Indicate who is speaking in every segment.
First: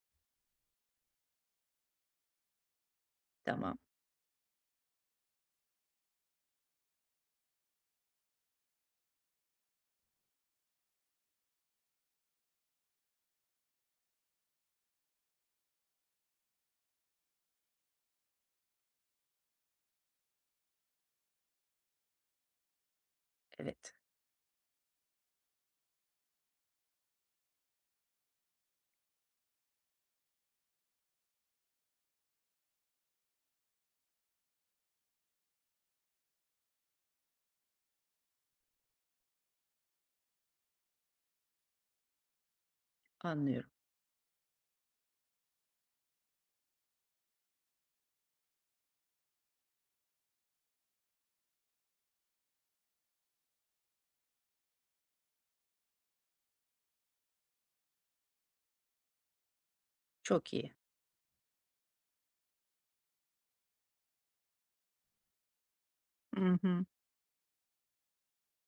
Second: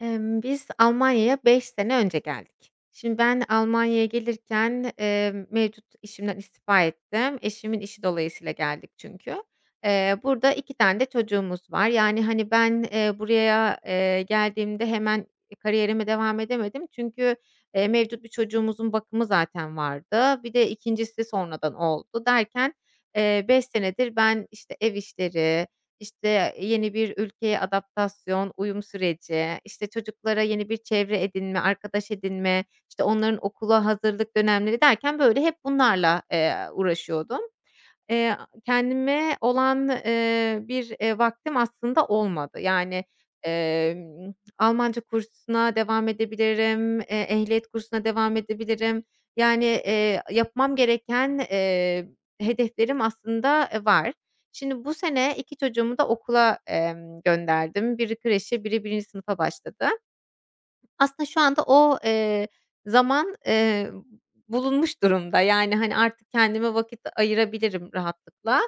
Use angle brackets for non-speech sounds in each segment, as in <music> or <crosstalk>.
Speaker 1: Biz Almanya'ya 5 sene önce geldik. Şimdi ben
Speaker 2: Tamam,
Speaker 1: Almanya'ya gelirken, mevcut işimden istifa ettim. Eşimin işi dolayısıyla geldik çünkü. Burada 2 tane de çocuğumuz var. Yani, hani, ben, buraya, geldiğimde hemen kariyerime devam edemedim. Çünkü, mevcut bir çocuğumuzun bakımı zaten vardı. Bir de ikincisi sonradan oldu derken, 5
Speaker 2: evet,
Speaker 1: senedir ben, işte, ev işleri, işte, yeni bir ülkeye adaptasyon, uyum süreci, işte, çocuklara yeni bir çevre edinme, arkadaş edinme, işte, onların okula hazırlık dönemleri derken, böyle, hep bunlarla, uğraşıyordum. Eee, kendime olan, bir, vaktim aslında olmadı. Yani,
Speaker 2: anlıyorum.
Speaker 1: emm, Almanca kursuna devam edebilirim, ehliyet kursuna devam edebilirim. Yani, yapmam gereken, hedeflerim aslında, var. Şimdi bu sene 2 çocuğumu da okula, gönderdim. Biri kreşe, biri birinci sınıfa başladı.
Speaker 2: Çok iyi.
Speaker 1: Aslında şu anda o, zaman, bulunmuş durumda. Yani, hani, artık
Speaker 2: Hı
Speaker 1: kendime
Speaker 2: hı.
Speaker 1: vakit ayırabilirim rahatlıkla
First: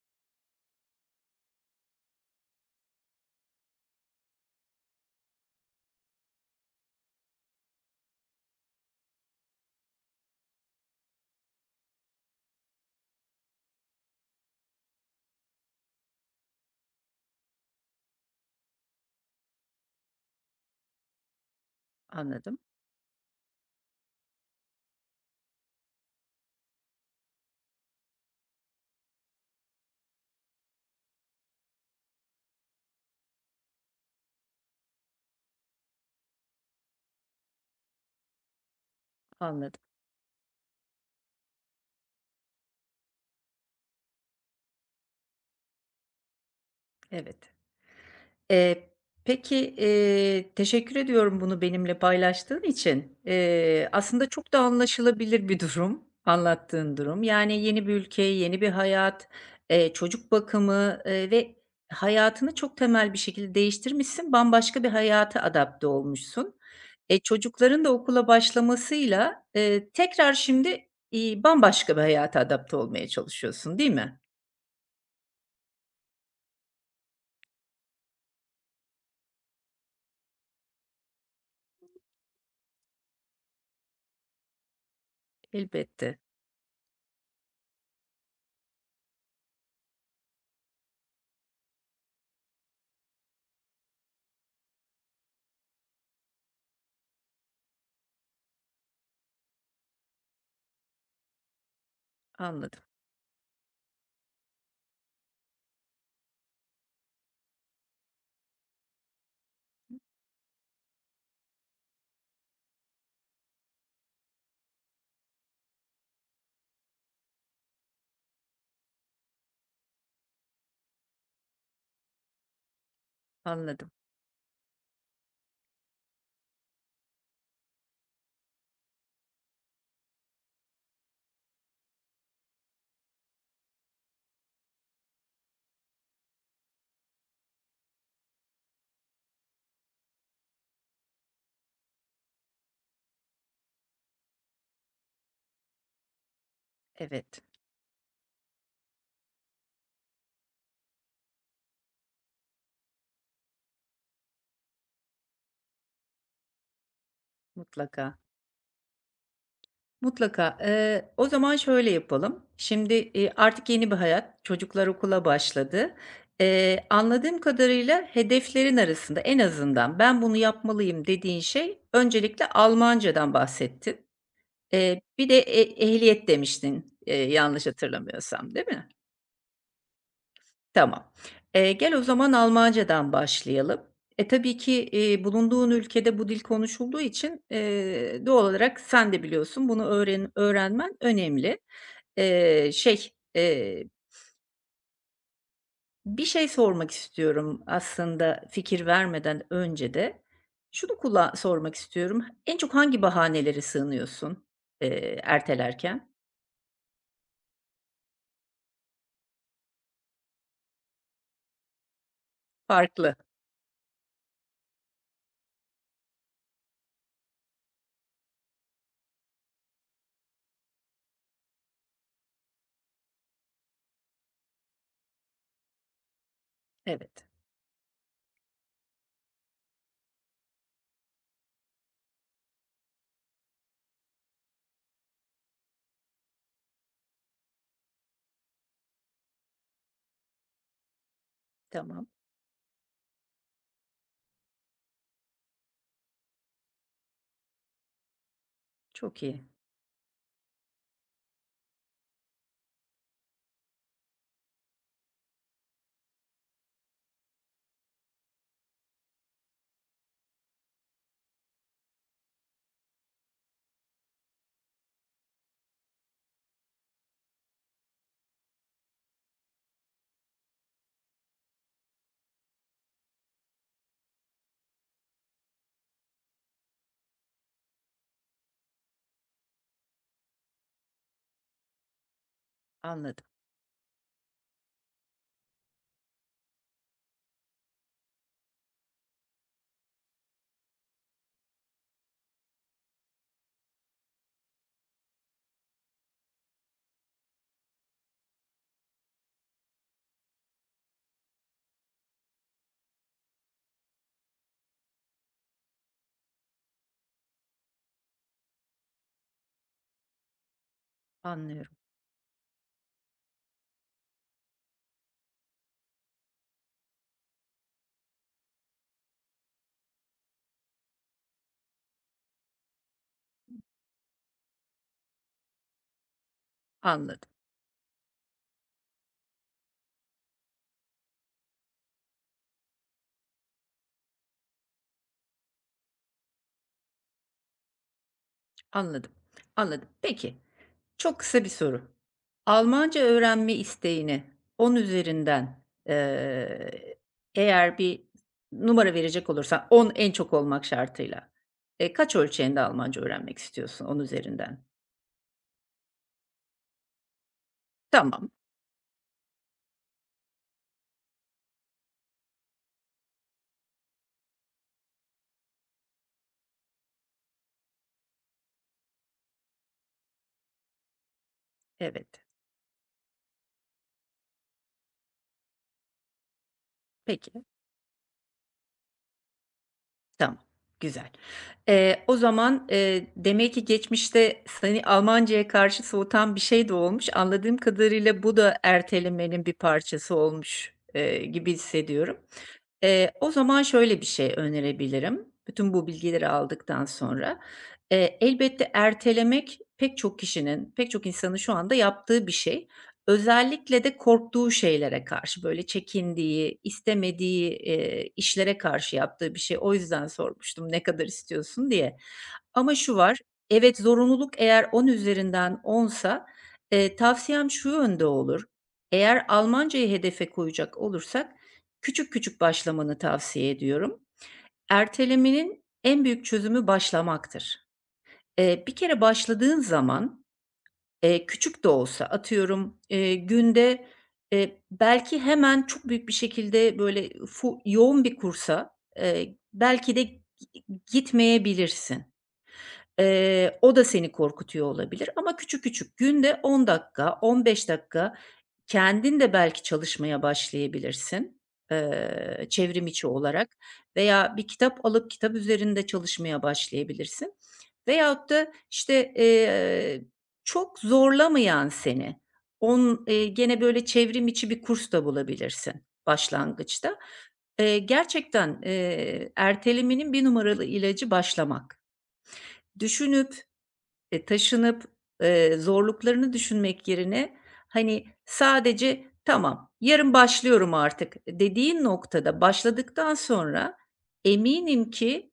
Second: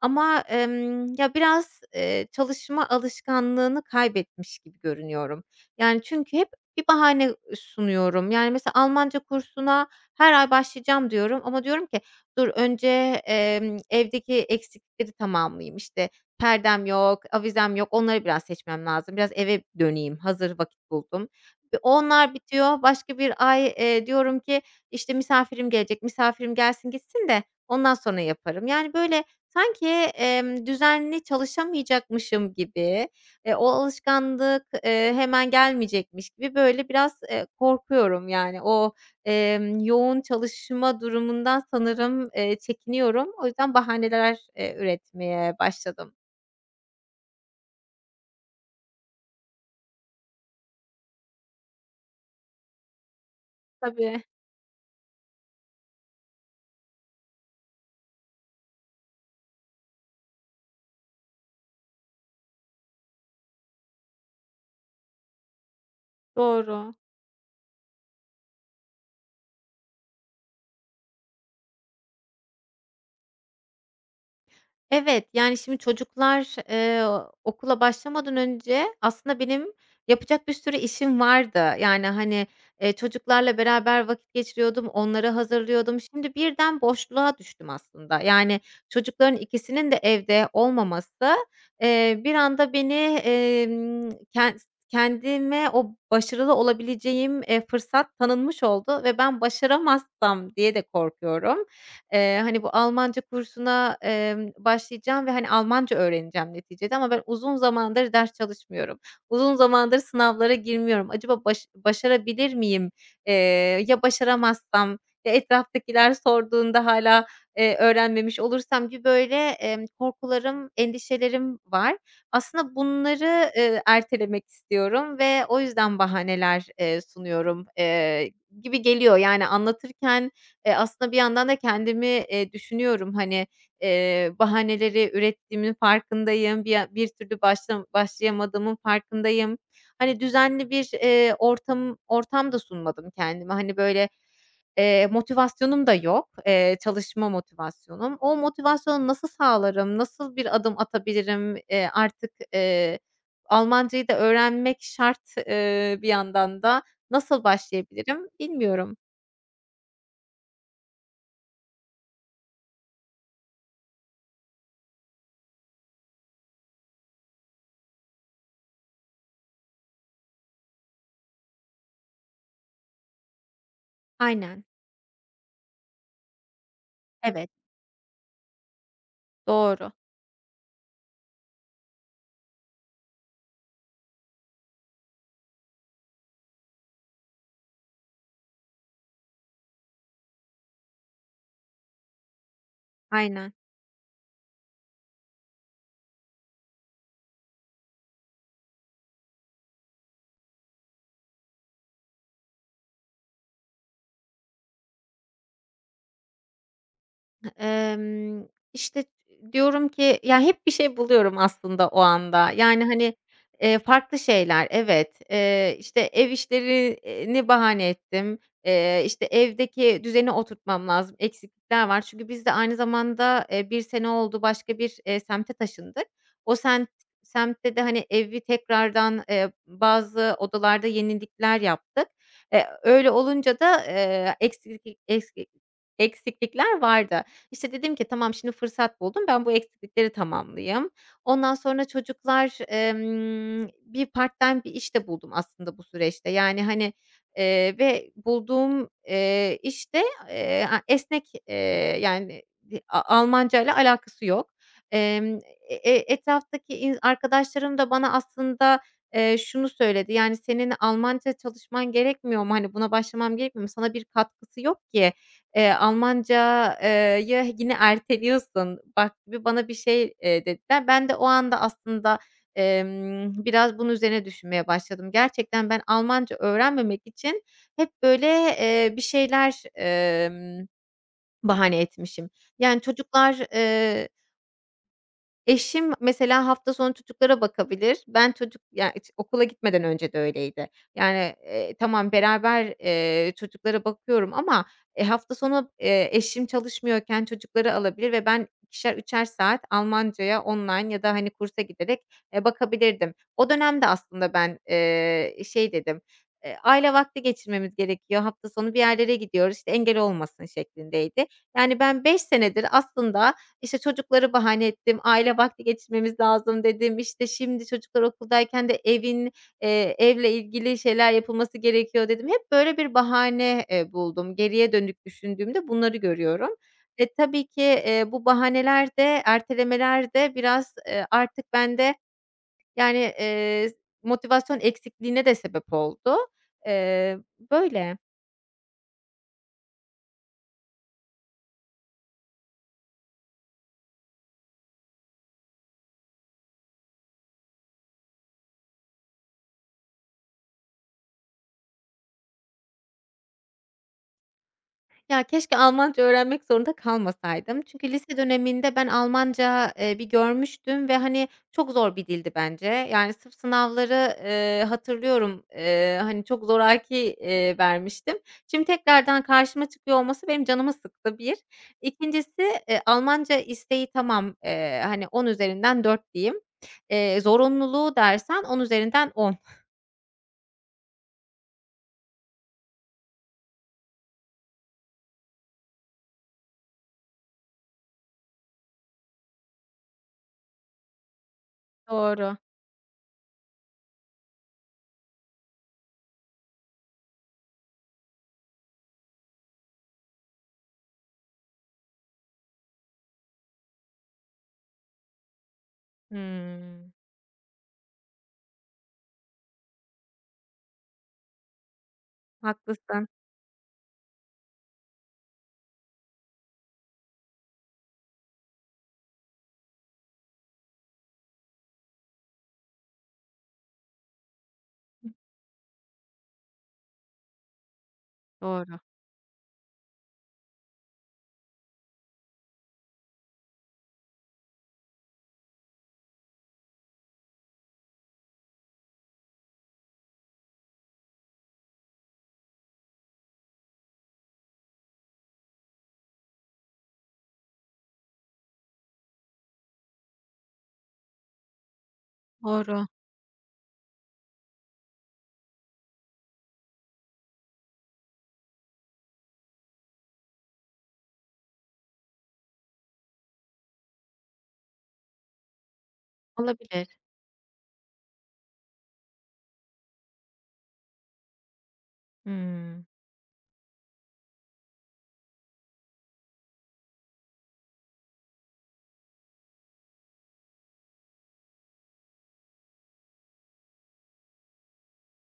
Speaker 1: ama, ya, biraz, çalışma alışkanlığını kaybetmiş gibi görünüyorum. Yani, çünkü hep bir bahane sunuyorum. Yani, mesela Almanca kursuna her ay başlayacağım diyorum ama diyorum ki dur önce, evdeki eksiklikleri tamamlayayım. İşte, perdem yok, avizem yok, onları biraz seçmem lazım. Biraz eve döneyim, hazır vakit buldum. Onlar
Speaker 2: Anladım,
Speaker 1: bitiyor. Başka bir ay, diyorum ki, işte, misafirim gelecek, misafirim gelsin gitsin de ondan sonra yaparım. Yani, böyle, sanki, düzenli çalışamayacakmışım gibi, o alışkanlık, hemen gelmeyecekmiş gibi, böyle, biraz, korkuyorum. Yani, o,
Speaker 2: anladım.
Speaker 1: yoğun çalışma durumundan sanırım, çekiniyorum. O yüzden bahaneler, üretmeye başladım.
Speaker 2: Evet. Eee, peki, teşekkür ediyorum bunu benimle paylaştığın için.
Speaker 1: Tabii,
Speaker 2: Aslında çok da anlaşılabilir bir durum, <laughs> anlattığın durum. Yani yeni bir ülke, yeni bir hayat, çocuk bakımı, ve hayatını çok temel bir şekilde değiştirmişsin. Bambaşka bir hayata adapte olmuşsun.
Speaker 1: doğru.
Speaker 2: E, çocukların da okula başlamasıyla, tekrar şimdi, bambaşka bir hayata adapte olmaya çalışıyorsun, değil mi?
Speaker 1: Evet, yani, şimdi çocuklar, okula başlamadan önce aslında benim yapacak bir sürü işim vardı. Yani, hani, çocuklarla beraber vakit geçiriyordum, onları hazırlıyordum.
Speaker 2: Elbette.
Speaker 1: Şimdi birden boşluğa düştüm aslında. Yani, çocukların ikisinin de evde olmaması, bir anda beni, emm, ken kendime o başarılı olabileceğim, fırsat tanınmış oldu ve ben başaramazsam diye de korkuyorum. Hani, bu
Speaker 2: Anladım,
Speaker 1: Almanca kursuna, başlayacağım ve, hani, Almanca öğreneceğim neticede ama ben uzun zamandır ders çalışmıyorum. Uzun zamandır sınavlara girmiyorum. Acaba başarabilir miyim? Eee, ya başaramazsam, ya etraftakiler sorduğunda hala öğrenmemiş olursam gibi, böyle, korkularım, endişelerim var. Aslında bunları,
Speaker 2: anladım.
Speaker 1: ertelemek istiyorum ve o yüzden bahaneler, sunuyorum, gibi geliyor. Yani anlatırken aslında bir yandan da kendimi, düşünüyorum, hani, bahaneleri ürettiğimin farkındayım. Bir türlü başlayamadığımın farkındayım. Hani, düzenli bir, ortam da sunmadım kendime. Hani, böyle, motivasyonum da yok, çalışma
Speaker 2: Evet,
Speaker 1: motivasyonum. O motivasyonu nasıl sağlarım, nasıl bir adım atabilirim? Artık, Almancayı da öğrenmek şart, bir yandan da. Nasıl
Speaker 2: mutlaka.
Speaker 1: başlayabilirim bilmiyorum.
Speaker 2: Mutlaka. O zaman şöyle yapalım. Şimdi, artık yeni bir hayat, çocuklar okula başladı. Anladığım kadarıyla hedeflerin arasında en azından "Ben bunu yapmalıyım." dediğin şey öncelikle Almancadan bahsettin.
Speaker 1: Aynen.
Speaker 2: Bir de e ehliyet demiştin,
Speaker 1: Evet.
Speaker 2: yanlış hatırlamıyorsam, değil mi?
Speaker 1: Doğru.
Speaker 2: Tamam. Gel o zaman Almancadan başlayalım. E, tabii ki, bulunduğun ülkede bu dil konuşulduğu için, doğal olarak sen de biliyorsun bunu öğrenmen önemli. Eee, şey,
Speaker 1: Aynen.
Speaker 2: eee, bir şey sormak istiyorum aslında fikir vermeden önce de. Şunu kula sormak istiyorum, en çok hangi bahanelere sığınıyorsun, ertelerken?
Speaker 1: Emm, işte, diyorum ki ya, hep bir şey buluyorum aslında o anda. Yani,
Speaker 2: Farklı.
Speaker 1: hani, farklı şeyler, evet. İşte, ev işlerini bahane ettim. İşte, evdeki düzeni oturtmam lazım, eksiklikler var. Çünkü biz de aynı zamanda, 1 sene oldu başka bir, semte taşındık. O semt
Speaker 2: Evet,
Speaker 1: Semtte de, hani, evi tekrardan, bazı odalarda yenilikler yaptık. Öyle olunca da, eksiklikler vardı. İşte, dedim ki tamam şimdi fırsat buldum, ben bu eksiklikleri tamamlayayım. Ondan sonra
Speaker 2: tamam.
Speaker 1: çocuklar, bir part-time bir iş de buldum aslında bu süreçte. Yani, hani, ve bulduğum,
Speaker 2: Çok iyi.
Speaker 1: işte, a esnek, yani, di A Almancayla alakası yok. Emm, etraftaki arkadaşlarım da bana aslında, şunu söyledi: "Yani, senin Almanca çalışman gerekmiyor mu? Hani, buna başlamam gerekmiyor mu? Sana bir katkısı yok ki. Almanca ya yine erteliyorsun, bak" gibi bana bir şey, dediler. Ben de o anda aslında, biraz bunun üzerine düşünmeye başladım. Gerçekten ben Almanca öğrenmemek için hep böyle, bir şeyler, bahane etmişim. Yani
Speaker 2: Anladım,
Speaker 1: çocuklar, eşim mesela hafta sonu çocuklara bakabilir. Ben yani okula gitmeden önce de öyleydi. Yani, tamam beraber, çocuklara bakıyorum ama, hafta sonu, eşim çalışmıyorken çocukları alabilir ve ben ikişer üçer saat Almancaya online ya da, hani, kursa giderek, bakabilirdim. O dönemde aslında ben, şey dedim, "Aile vakti geçirmemiz gerekiyor. Hafta sonu bir yerlere gidiyoruz, işte, engel olmasın." şeklindeydi.
Speaker 2: anlıyorum,
Speaker 1: Yani ben 5 senedir aslında işte, çocukları bahane ettim, aile vakti geçirmemiz lazım dedim. İşte, şimdi çocuklar okuldayken de evle ilgili şeyler yapılması gerekiyor dedim. Hep böyle bir bahane, buldum. Geriye dönük düşündüğümde bunları görüyorum. E,
Speaker 2: anladım.
Speaker 1: tabii ki, bu bahaneler de, ertelemeler de biraz, artık bende, yani, motivasyon eksikliğine de sebep oldu. Eee, böyle.
Speaker 2: Anladım, anladım. Peki, çok kısa bir soru. Almanca öğrenme isteğini 10 üzerinden, eee, eğer bir numara verecek olursan 10 en çok olmak şartıyla, kaç ölçeğinde Almanca öğrenmek istiyorsun on üzerinden?
Speaker 1: Ya, keşke Almanca öğrenmek zorunda kalmasaydım. Çünkü lise
Speaker 2: Tamam,
Speaker 1: döneminde ben Almanca, bir görmüştüm ve, hani, çok zor bir dildi bence. Yani, sırf sınavları, hatırlıyorum, hani, çok zoraki, vermiştim. Şimdi tekrardan karşıma çıkıyor olması benim canımı sıktı, bir.
Speaker 2: evet.
Speaker 1: İkincisi Almanca isteği tamam, hani, on üzerinden 4 diyeyim. Eee,
Speaker 2: Peki.
Speaker 1: zorunluluğu dersen 10 üzerinden on.
Speaker 2: Tamam, güzel. O zaman, demek ki geçmişte seni Almanca'ya karşı soğutan bir şey de olmuş. Anladığım kadarıyla bu da ertelemenin bir parçası olmuş, gibi hissediyorum.
Speaker 1: Doğru.
Speaker 2: O zaman şöyle bir şey önerebilirim, bütün bu bilgileri aldıktan sonra. Elbette ertelemek pek çok kişinin, pek çok insanın şu anda yaptığı bir şey. Özellikle de korktuğu şeylere karşı, böyle, çekindiği,
Speaker 1: Hımm.
Speaker 2: istemediği, işlere karşı yaptığı bir şey. O yüzden sormuştum, "Ne kadar istiyorsun?" diye. Ama şu
Speaker 1: Haklısın.
Speaker 2: var, evet, zorunluluk eğer 10 üzerinden 10'sa, tavsiyem şu yönde olur: Eğer Almancayı hedefe koyacak olursak küçük küçük başlamanı tavsiye ediyorum. Ertelemenin en büyük çözümü başlamaktır. Bir
Speaker 1: Doğru.
Speaker 2: kere başladığın zaman küçük de olsa atıyorum, günde, belki hemen çok büyük bir şekilde böyle yoğun bir kursa, belki de gitmeyebilirsin. O da seni korkutuyor olabilir ama küçük küçük günde 10 dakika, 15 dakika kendin de belki çalışmaya başlayabilirsin,
Speaker 1: Doğru.
Speaker 2: çevrim içi olarak veya bir kitap alıp kitap üzerinde çalışmaya başlayabilirsin veyahut da, işte, çok zorlamayan seni, on gene böyle çevrim içi bir kurs da bulabilirsin
Speaker 1: Olabilir.
Speaker 2: başlangıçta. Gerçekten, ertelemenin bir numaralı ilacı başlamak.
Speaker 1: Hımm.
Speaker 2: Düşünüp e, taşınıp, zorluklarını düşünmek yerine, hani, sadece "Tamam, yarın başlıyorum artık." dediğin noktada başladıktan sonra eminim ki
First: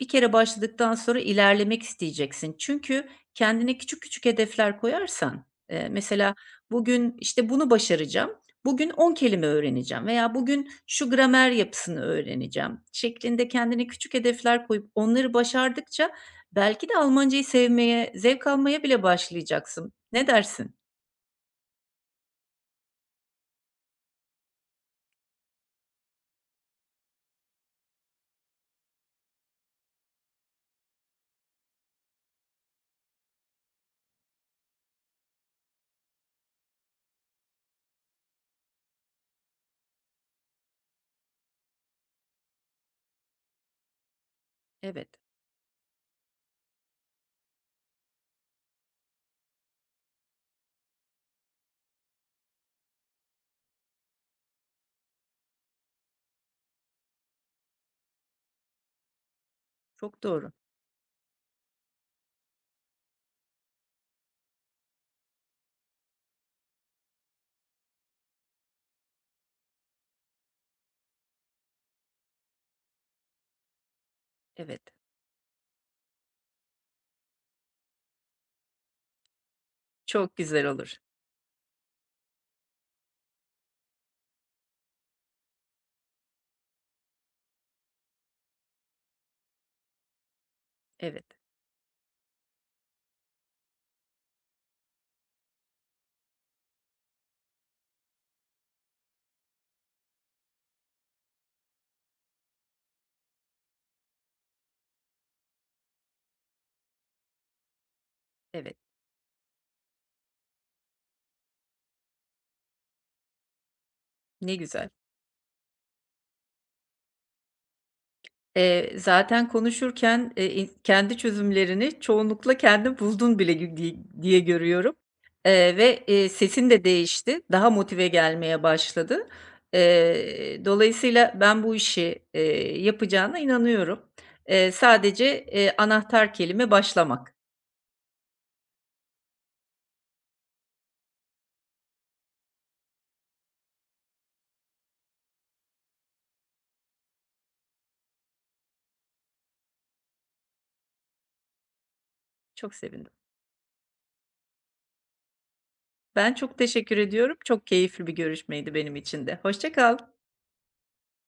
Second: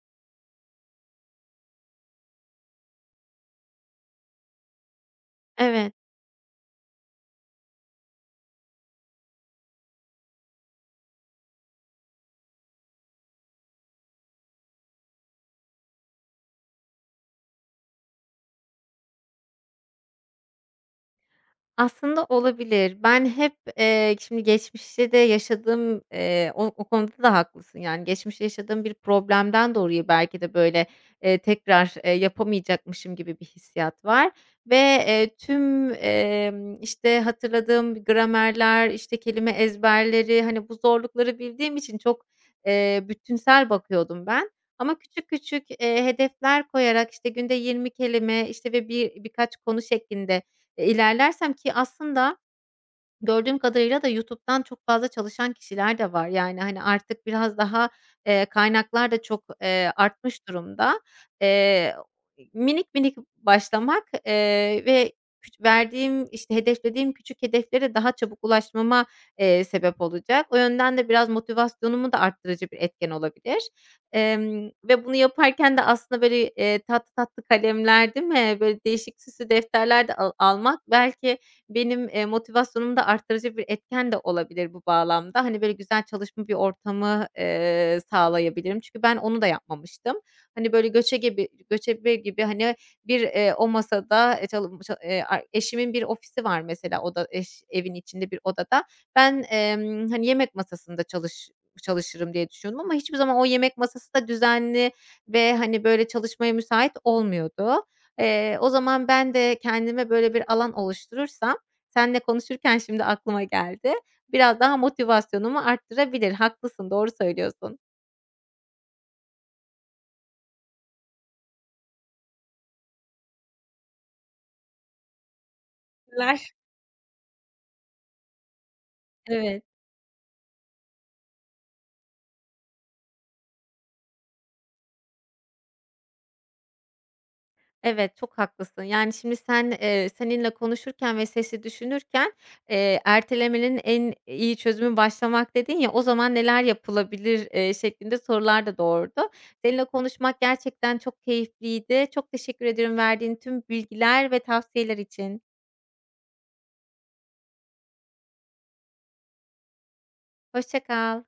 Speaker 2: bir kere başladıktan sonra ilerlemek isteyeceksin. Çünkü kendine küçük küçük hedefler koyarsan,
Speaker 1: Evet,
Speaker 2: mesela bugün, işte, bunu başaracağım, bugün 10 kelime öğreneceğim veya bugün şu gramer yapısını öğreneceğim şeklinde kendine küçük hedefler koyup onları başardıkça belki de Almancayı sevmeye, zevk almaya bile başlayacaksın. Ne dersin?
Speaker 1: aslında olabilir. Ben hep, şimdi geçmişte de yaşadığım, o konuda da haklısın. Yani geçmişte yaşadığım bir problemden dolayı belki de böyle, tekrar, yapamayacakmışım gibi bir hissiyat var ve, tüm, işte, hatırladığım gramerler, işte, kelime ezberleri, hani, bu zorlukları bildiğim için çok, bütünsel bakıyordum ben ama
Speaker 2: Evet,
Speaker 1: küçük küçük, hedefler koyarak, işte, günde 20 kelime, işte, ve birkaç konu şeklinde ilerlersem ki aslında, gördüğüm kadarıyla da YouTube'dan çok fazla çalışan kişiler de var. Yani, hani, artık biraz daha, kaynaklar da çok,
Speaker 2: çok
Speaker 1: artmış
Speaker 2: doğru.
Speaker 1: durumda. Eee, minik minik başlamak, ve verdiğim, işte, hedeflediğim küçük hedeflere daha çabuk ulaşmama, sebep olacak. O yönden de biraz motivasyonumu da arttırıcı bir etken olabilir. Emm,
Speaker 2: Evet,
Speaker 1: ve bunu yaparken de aslında, böyle, tatlı tatlı kalemler, değil mi? Böyle, değişik süslü defterler de
Speaker 2: çok güzel
Speaker 1: almak
Speaker 2: olur.
Speaker 1: belki, benim, motivasyonumu da arttırıcı bir etken de olabilir bu bağlamda. Hani, böyle güzel çalışma bir ortamı, sağlayabilirim. Çünkü ben onu da yapmamıştım. Hani, böyle
Speaker 2: Evet,
Speaker 1: göçebe gibi, hani, bir, o masada, çalı ça a eşimin bir ofisi var mesela oda eş evin içinde bir odada. Ben, hani, yemek masasında çalışırım diye düşünüyordum ama hiçbir zaman o yemek masası da düzenli ve, hani, böyle çalışmaya müsait olmuyordu. O
Speaker 2: evet.
Speaker 1: zaman ben de kendime böyle bir alan oluşturursam seninle konuşurken şimdi aklıma geldi.
Speaker 2: Ne
Speaker 1: Biraz daha
Speaker 2: güzel.
Speaker 1: motivasyonumu arttırabilir. Haklısın, doğru söylüyorsun.
Speaker 2: Zaten konuşurken, in kendi çözümlerini çoğunlukla kendin buldun bile gü di diye görüyorum, ve,
Speaker 1: Teşekkürler.
Speaker 2: sesin de değişti. Daha motive gelmeye başladı.
Speaker 1: Evet,
Speaker 2: Dolayısıyla ben bu işi, yapacağına inanıyorum. Sadece, anahtar kelime başlamak.
Speaker 1: evet, çok haklısın. Yani şimdi sen, seninle konuşurken ve sesi düşünürken, "Ertelemenin en iyi çözümü başlamak." dedin ya, "O zaman neler yapılabilir?" Şeklinde sorular da doğurdu. Seninle konuşmak gerçekten çok keyifliydi. Çok teşekkür
Speaker 2: Çok
Speaker 1: ederim
Speaker 2: sevindim.
Speaker 1: verdiğin tüm bilgiler ve tavsiyeler için.
Speaker 2: Ben çok teşekkür ediyorum. Çok keyifli bir görüşmeydi benim için de. Hoşça kal.
Speaker 1: Hoşça kal.